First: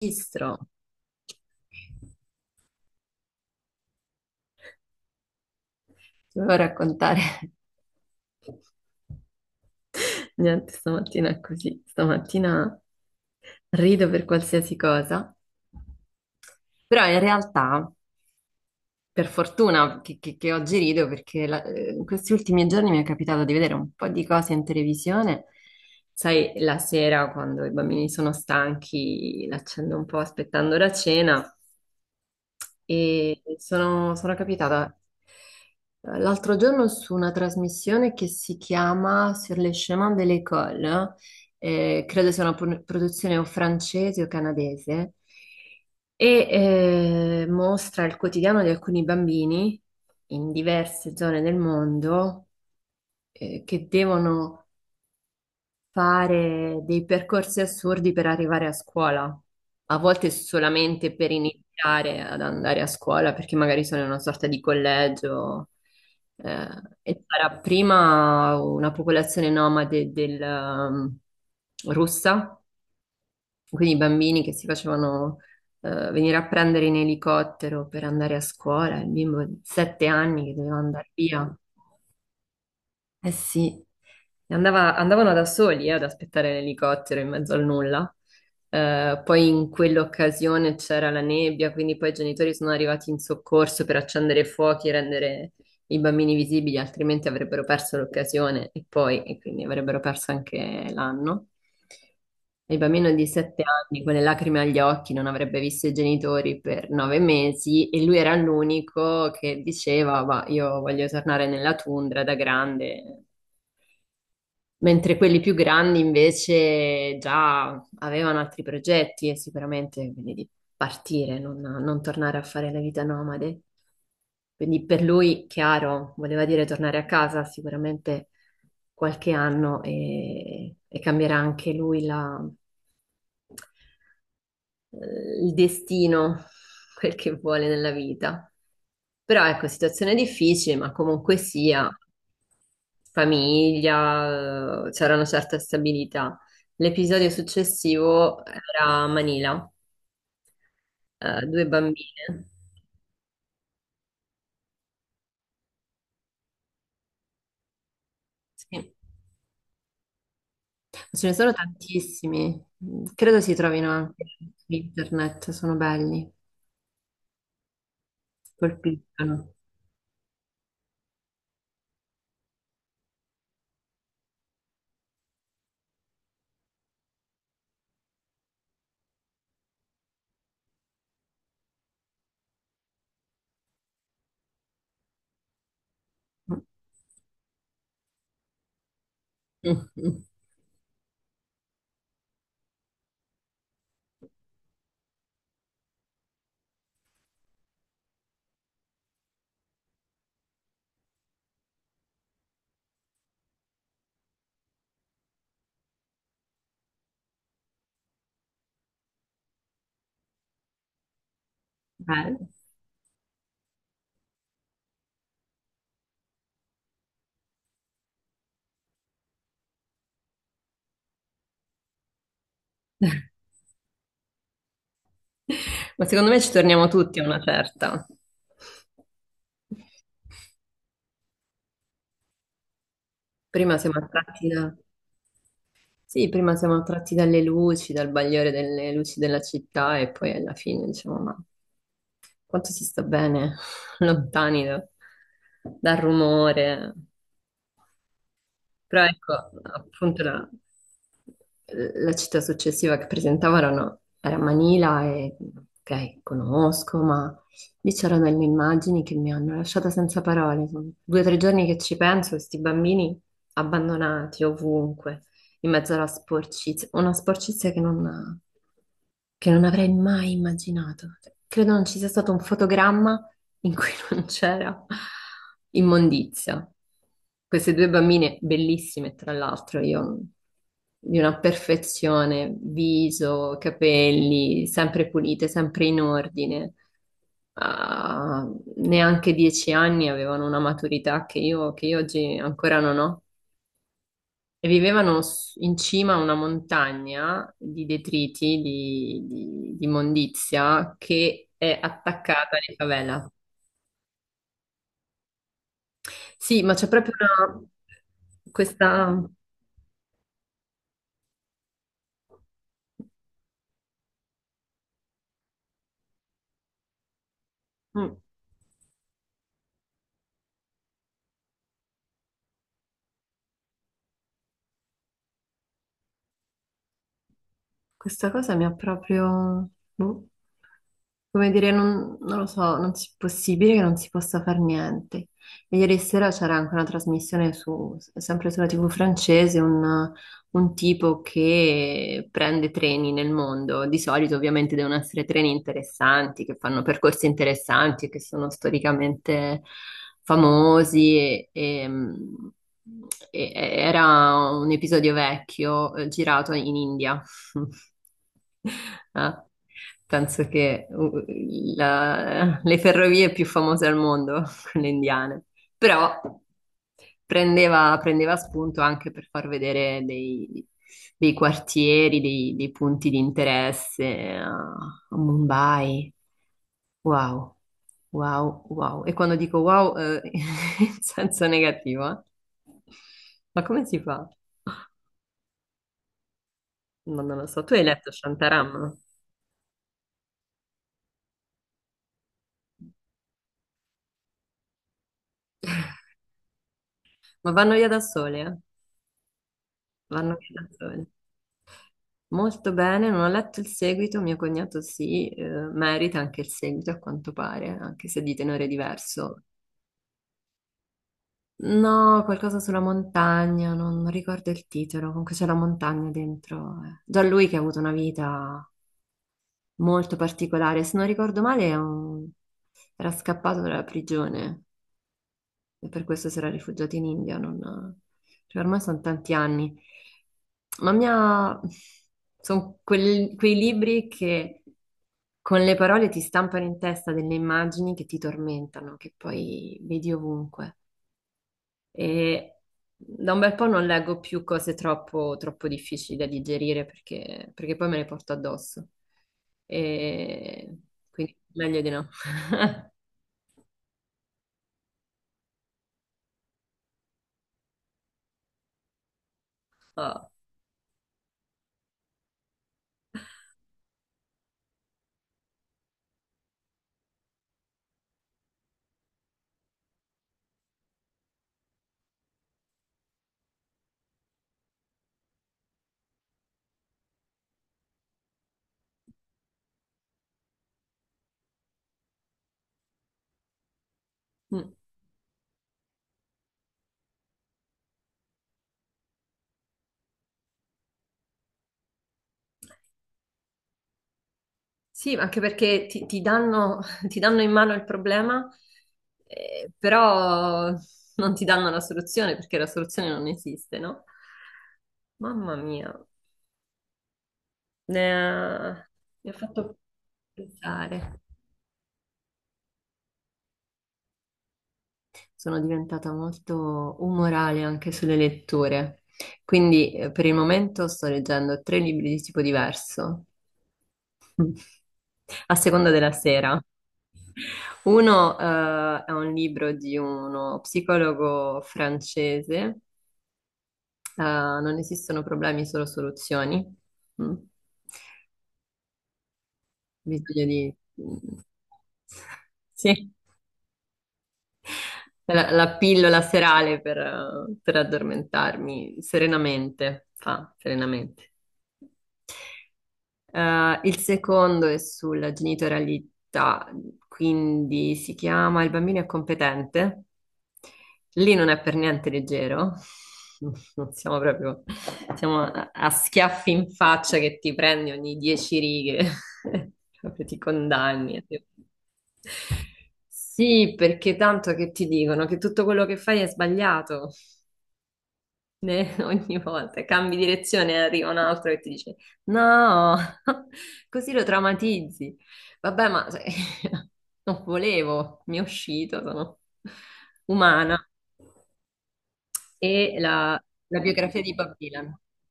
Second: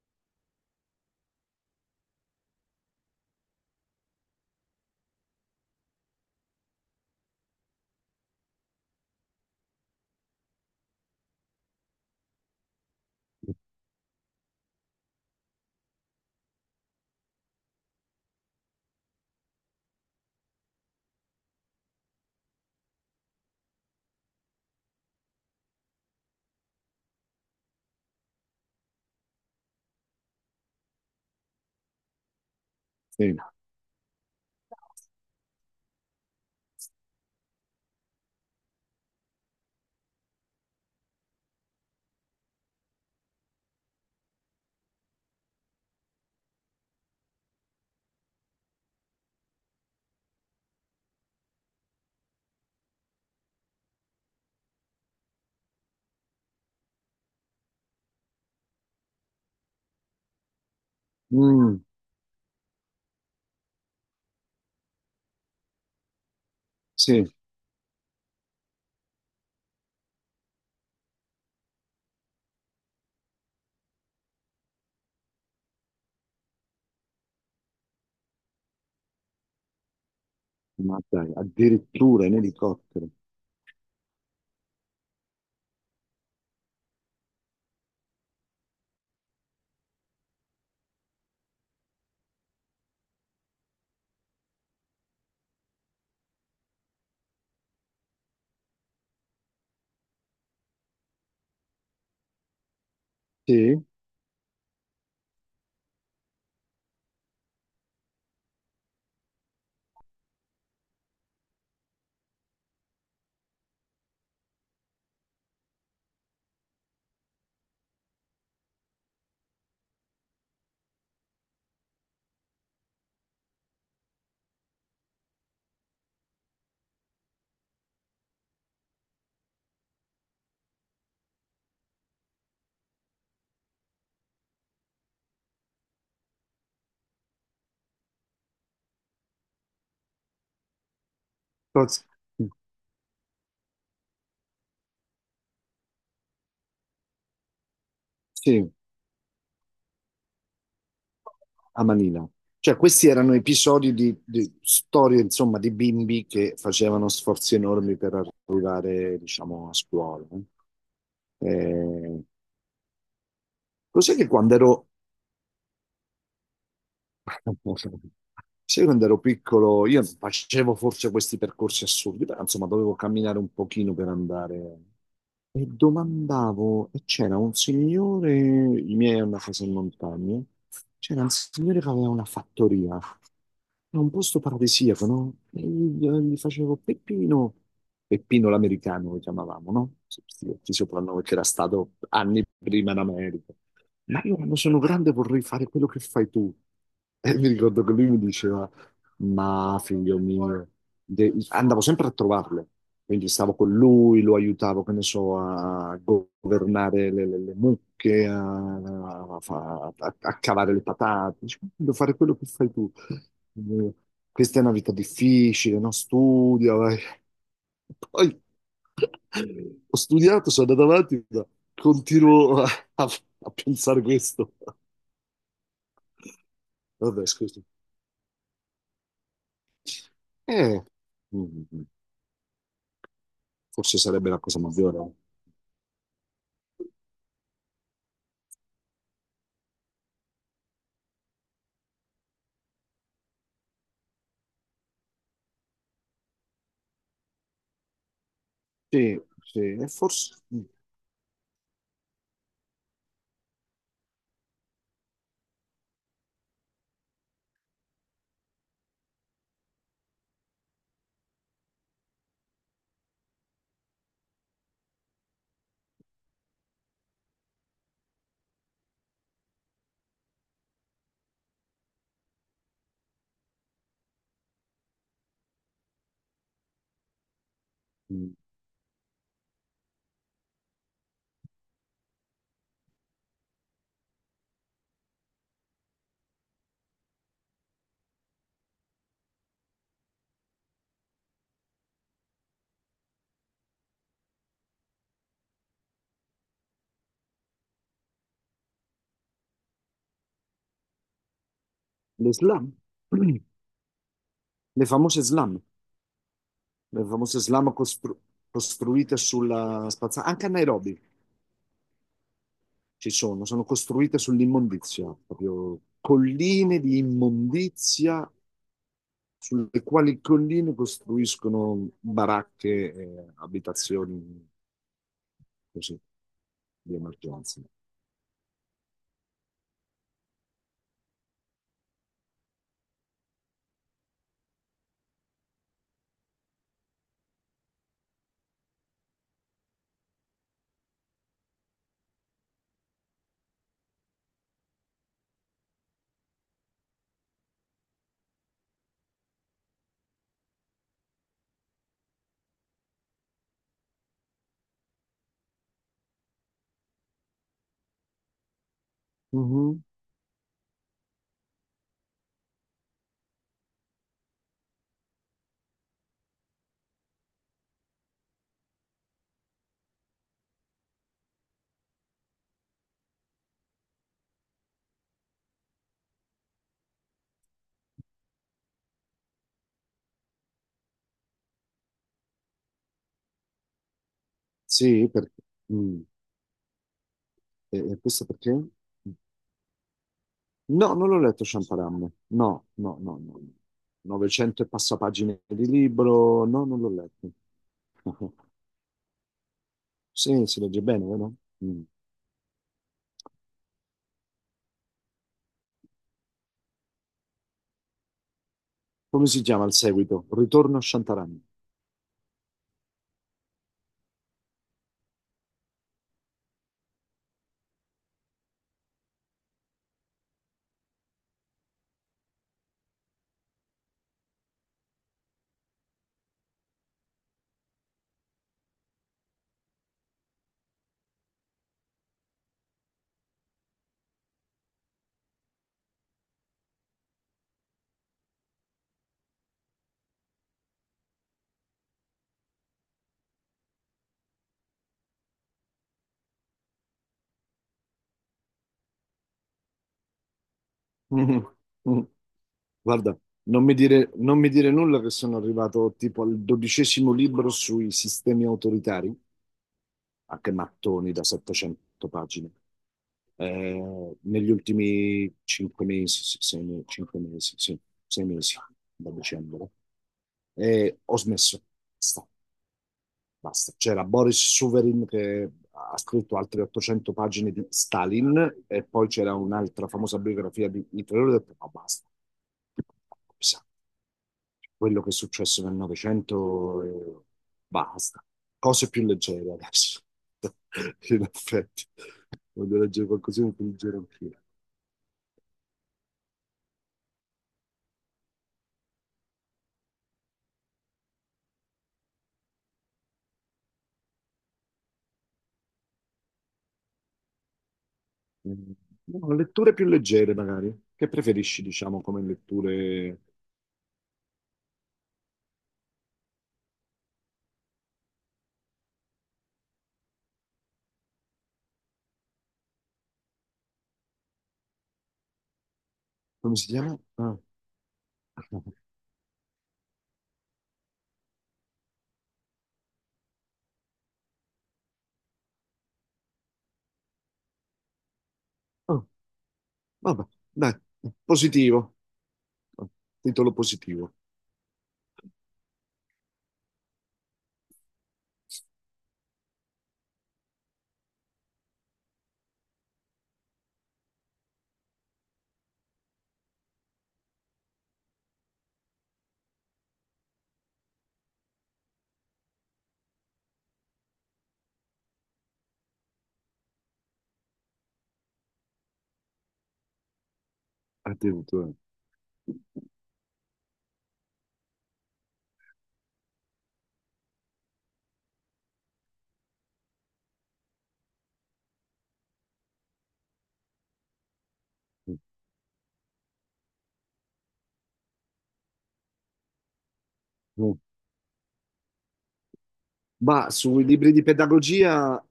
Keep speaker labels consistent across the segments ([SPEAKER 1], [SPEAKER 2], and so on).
[SPEAKER 1] Registro, ti volevo raccontare, niente, stamattina è così, stamattina rido per qualsiasi cosa, però in realtà, per fortuna che oggi rido, perché in questi ultimi giorni mi è capitato di vedere un po' di cose in televisione, sai, la sera quando i bambini sono stanchi, l'accendo un po' aspettando la cena.
[SPEAKER 2] Sì.
[SPEAKER 1] E sono capitata l'altro giorno su una trasmissione che si chiama Sur les chemins de l'école, credo sia una produzione o francese o canadese, e mostra il quotidiano di alcuni bambini in diverse zone del mondo, che devono fare dei percorsi assurdi per arrivare a scuola, a volte solamente per
[SPEAKER 2] Mm,
[SPEAKER 1] iniziare ad andare a scuola, perché magari sono in una sorta di collegio, eh, e
[SPEAKER 2] sì,
[SPEAKER 1] sarà prima una popolazione nomade russa, quindi i bambini che si facevano venire a prendere in elicottero per andare a scuola, il bimbo di 7 anni che doveva
[SPEAKER 2] ma
[SPEAKER 1] andare
[SPEAKER 2] dai,
[SPEAKER 1] via.
[SPEAKER 2] addirittura in elicottero.
[SPEAKER 1] Eh sì, e andavano da soli, ad aspettare l'elicottero in mezzo al nulla. Poi in quell'occasione c'era la nebbia, quindi poi i genitori sono arrivati in soccorso per accendere i fuochi e rendere i bambini visibili, altrimenti avrebbero perso l'occasione e poi, e quindi avrebbero perso anche l'anno. E il bambino di sette
[SPEAKER 2] Sì,
[SPEAKER 1] anni con le lacrime agli occhi non avrebbe visto i genitori per 9 mesi, e lui era l'unico che diceva: ma io voglio tornare nella tundra da grande, mentre quelli più grandi invece già avevano altri progetti e sicuramente quindi di partire, non tornare a fare la vita nomade. Quindi per lui, chiaro, voleva dire tornare a casa sicuramente qualche anno e cambierà anche lui la, il destino, quel che vuole nella vita. Però ecco, situazione difficile, ma comunque sia,
[SPEAKER 2] Cos-
[SPEAKER 1] famiglia, c'era una certa stabilità. L'episodio successivo
[SPEAKER 2] sì,
[SPEAKER 1] era a Manila, due
[SPEAKER 2] a Manila.
[SPEAKER 1] bambine.
[SPEAKER 2] Cioè, questi erano episodi di storie, insomma, di bimbi che facevano sforzi enormi per
[SPEAKER 1] Sì.
[SPEAKER 2] arrivare, diciamo, a scuola, no?
[SPEAKER 1] Ce ne sono
[SPEAKER 2] Eh,
[SPEAKER 1] tantissimi, credo si trovino
[SPEAKER 2] cos'è
[SPEAKER 1] anche
[SPEAKER 2] che quando
[SPEAKER 1] su
[SPEAKER 2] ero,
[SPEAKER 1] internet, sono belli,
[SPEAKER 2] sai, quando ero
[SPEAKER 1] colpiscono.
[SPEAKER 2] piccolo, io facevo forse questi percorsi assurdi, però, insomma, dovevo camminare un pochino per andare. E domandavo, e c'era un signore, i miei hanno una casa in montagna, c'era un signore che aveva una fattoria, in un posto paradisiaco, no? E gli facevo Peppino, Peppino l'americano lo chiamavamo, no? Sì, ti soprannome che era stato anni prima in America. Ma io quando sono grande vorrei fare quello che fai tu. E mi ricordo che lui mi diceva, ma figlio mio, andavo sempre a trovarlo, quindi stavo con lui, lo aiutavo, che ne so, a governare le mucche, a, a cavare le patate. Dice, devo fare quello che
[SPEAKER 1] Bello.
[SPEAKER 2] fai tu. Eh, Questa è una vita difficile, no? Studia, vai. Poi ho studiato, sono andato avanti, ma continuo a, a a pensare questo.
[SPEAKER 1] Ma secondo me ci torniamo tutti a
[SPEAKER 2] Vabbè,
[SPEAKER 1] una
[SPEAKER 2] scusi.
[SPEAKER 1] certa.
[SPEAKER 2] Eh, Mm, mm, mm.
[SPEAKER 1] Prima
[SPEAKER 2] Forse
[SPEAKER 1] siamo
[SPEAKER 2] sarebbe la
[SPEAKER 1] attratti
[SPEAKER 2] cosa
[SPEAKER 1] da...
[SPEAKER 2] maggiore.
[SPEAKER 1] Sì, prima siamo attratti dalle luci, dal bagliore delle luci della città, e poi alla fine diciamo: ma quanto si sta bene lontani dal rumore. Però
[SPEAKER 2] Sì,
[SPEAKER 1] ecco,
[SPEAKER 2] sì, e
[SPEAKER 1] appunto
[SPEAKER 2] forse
[SPEAKER 1] la, la città successiva che presentavano era Manila, e ok, conosco, ma lì c'erano delle immagini che mi hanno lasciata senza parole. Sono 2 o 3 giorni che ci penso, questi bambini abbandonati ovunque, in mezzo alla sporcizia, una sporcizia che non avrei mai immaginato. Cioè, credo non ci sia stato un fotogramma in cui non c'era immondizia. Queste due
[SPEAKER 2] mm,
[SPEAKER 1] bambine bellissime, tra l'altro, io di una perfezione, viso, capelli, sempre pulite, sempre in ordine. Ah, neanche 10 anni, avevano una maturità che io oggi ancora non ho, e vivevano in cima a una montagna di detriti, di immondizia, che è
[SPEAKER 2] le
[SPEAKER 1] attaccata
[SPEAKER 2] slam,
[SPEAKER 1] alla favela.
[SPEAKER 2] le famose slam,
[SPEAKER 1] Sì, ma c'è
[SPEAKER 2] le
[SPEAKER 1] proprio
[SPEAKER 2] famose
[SPEAKER 1] una,
[SPEAKER 2] slam costru- costruite
[SPEAKER 1] questa...
[SPEAKER 2] sulla spazzatura, anche a Nairobi ci sono, sono costruite sull'immondizia, proprio colline di
[SPEAKER 1] mm.
[SPEAKER 2] immondizia sulle quali colline costruiscono baracche e abitazioni così di emergenza.
[SPEAKER 1] Questa cosa mi ha proprio... boh, come dire, non lo so, non è possibile che non si possa fare niente. E ieri sera c'era anche una trasmissione su, sempre sulla TV francese, un tipo che prende treni nel mondo. Di solito ovviamente devono essere treni interessanti, che fanno percorsi interessanti e che sono storicamente famosi, era un episodio vecchio, girato in India. Ah,
[SPEAKER 2] Mhm.
[SPEAKER 1] penso che le ferrovie più famose al mondo, quelle indiane, però prendeva spunto anche per far vedere dei, dei, quartieri, dei punti di interesse a Mumbai. Wow, wow, wow. E quando dico wow, in senso negativo, eh? Ma come si fa?
[SPEAKER 2] Sì, perché, mm,
[SPEAKER 1] Ma non lo so. Tu hai
[SPEAKER 2] e
[SPEAKER 1] letto
[SPEAKER 2] questo perché?
[SPEAKER 1] Shantaram?
[SPEAKER 2] No, non l'ho letto Sciamparam. No, no, no, no. 900 e passa pagine di libro. No, non l'ho letto.
[SPEAKER 1] Ma vanno via da sole, eh? Vanno
[SPEAKER 2] Sì, si
[SPEAKER 1] via da
[SPEAKER 2] legge bene,
[SPEAKER 1] sole.
[SPEAKER 2] vero? Mm.
[SPEAKER 1] Molto bene, non ho letto il seguito, mio cognato sì, merita anche il seguito a quanto pare, anche se di tenore
[SPEAKER 2] Come
[SPEAKER 1] diverso.
[SPEAKER 2] si chiama il seguito? Ritorno a Shantaram.
[SPEAKER 1] No, qualcosa sulla montagna, non, non ricordo il titolo, comunque c'è la montagna dentro. Eh. Già lui che ha avuto una vita molto particolare. Se non ricordo male, è era scappato dalla prigione e per questo si era rifugiato in India. Non, cioè, ormai sono tanti anni. Ma mia... sono quei libri che con le parole ti stampano in testa delle immagini che ti tormentano, che poi vedi ovunque. E da un bel po' non leggo più cose troppo, troppo difficili da digerire perché, perché poi me le porto addosso. E quindi
[SPEAKER 2] Mm.
[SPEAKER 1] meglio di
[SPEAKER 2] Mm.
[SPEAKER 1] no.
[SPEAKER 2] Guarda, non mi dire, non mi dire nulla che sono arrivato tipo al 12° libro sui sistemi autoritari.
[SPEAKER 1] Ah.
[SPEAKER 2] Ah, che mattoni da 700 pagine. Eh, negli ultimi 5 mesi, sì, 5 mesi, sì, 6 mesi, da dicembre. E ho smesso. Basta, basta. C'era Boris Suverin che ha scritto altre 800 pagine di Stalin e poi c'era un'altra famosa biografia di Hitler. Ho detto, no, basta. Sa,
[SPEAKER 1] Mm.
[SPEAKER 2] quello che è successo nel Novecento, basta. Cose più leggere adesso. In effetti, voglio leggere qualcosina più leggero anch'io.
[SPEAKER 1] Sì, anche perché ti danno, ti danno in mano il problema, però non ti danno la soluzione perché la soluzione non esiste, no? Mamma mia, ne
[SPEAKER 2] Mm,
[SPEAKER 1] ha- mi ha
[SPEAKER 2] no, letture
[SPEAKER 1] fatto
[SPEAKER 2] più leggere, magari. Che
[SPEAKER 1] pensare.
[SPEAKER 2] preferisci, diciamo, come letture...
[SPEAKER 1] Sono diventata molto umorale anche sulle letture. Quindi per il momento sto leggendo tre libri di tipo diverso, a seconda della
[SPEAKER 2] Come
[SPEAKER 1] sera.
[SPEAKER 2] si chiama? Ah.
[SPEAKER 1] Uno, è un libro di uno psicologo francese, Non esistono problemi, solo soluzioni. Mm.
[SPEAKER 2] Oh, vabbè,
[SPEAKER 1] Bisogna di...
[SPEAKER 2] dai, positivo. Oh,
[SPEAKER 1] Sì.
[SPEAKER 2] titolo positivo.
[SPEAKER 1] La pillola serale per addormentarmi serenamente, fa serenamente. Il secondo è sulla genitorialità, quindi si chiama Il bambino è competente. Lì non è per niente leggero. Non siamo proprio, siamo a schiaffi in faccia che ti prendi ogni 10 righe, proprio ti condanni.
[SPEAKER 2] Attenzione.
[SPEAKER 1] Sì, perché tanto che ti dicono che tutto quello che fai è sbagliato. Ne- ogni volta cambi direzione e arriva un altro che ti dice no, così lo traumatizzi.
[SPEAKER 2] Mm.
[SPEAKER 1] Vabbè, ma non volevo, mi è uscito, sono
[SPEAKER 2] Mm.
[SPEAKER 1] umana. E la,
[SPEAKER 2] Ma
[SPEAKER 1] la
[SPEAKER 2] sui libri
[SPEAKER 1] biografia
[SPEAKER 2] di
[SPEAKER 1] di Bob Dylan,
[SPEAKER 2] pedagogia...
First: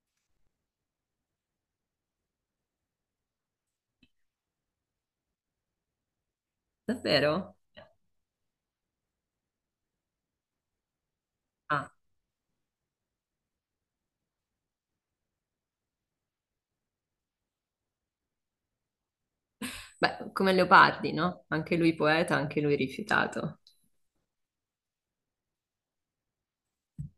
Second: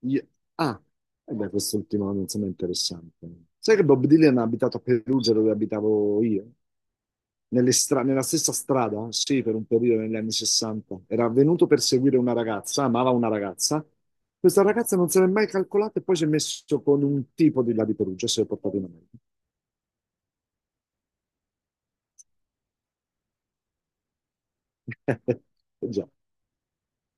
[SPEAKER 2] io- Ah, eh beh, quest'ultimo, insomma, è interessante. Sai che Bob Dylan ha abitato a Perugia dove abitavo io?
[SPEAKER 1] davvero?
[SPEAKER 2] Nella stessa strada, sì, per un periodo negli anni 60. Era venuto per
[SPEAKER 1] Ah,
[SPEAKER 2] seguire una ragazza, amava una ragazza. Questa ragazza non se l'è mai calcolata e poi si è messo con un tipo di là di Perugia, si è portato in America.
[SPEAKER 1] beh, come Leopardi, no? Anche lui poeta, anche lui rifiutato.
[SPEAKER 2] Già.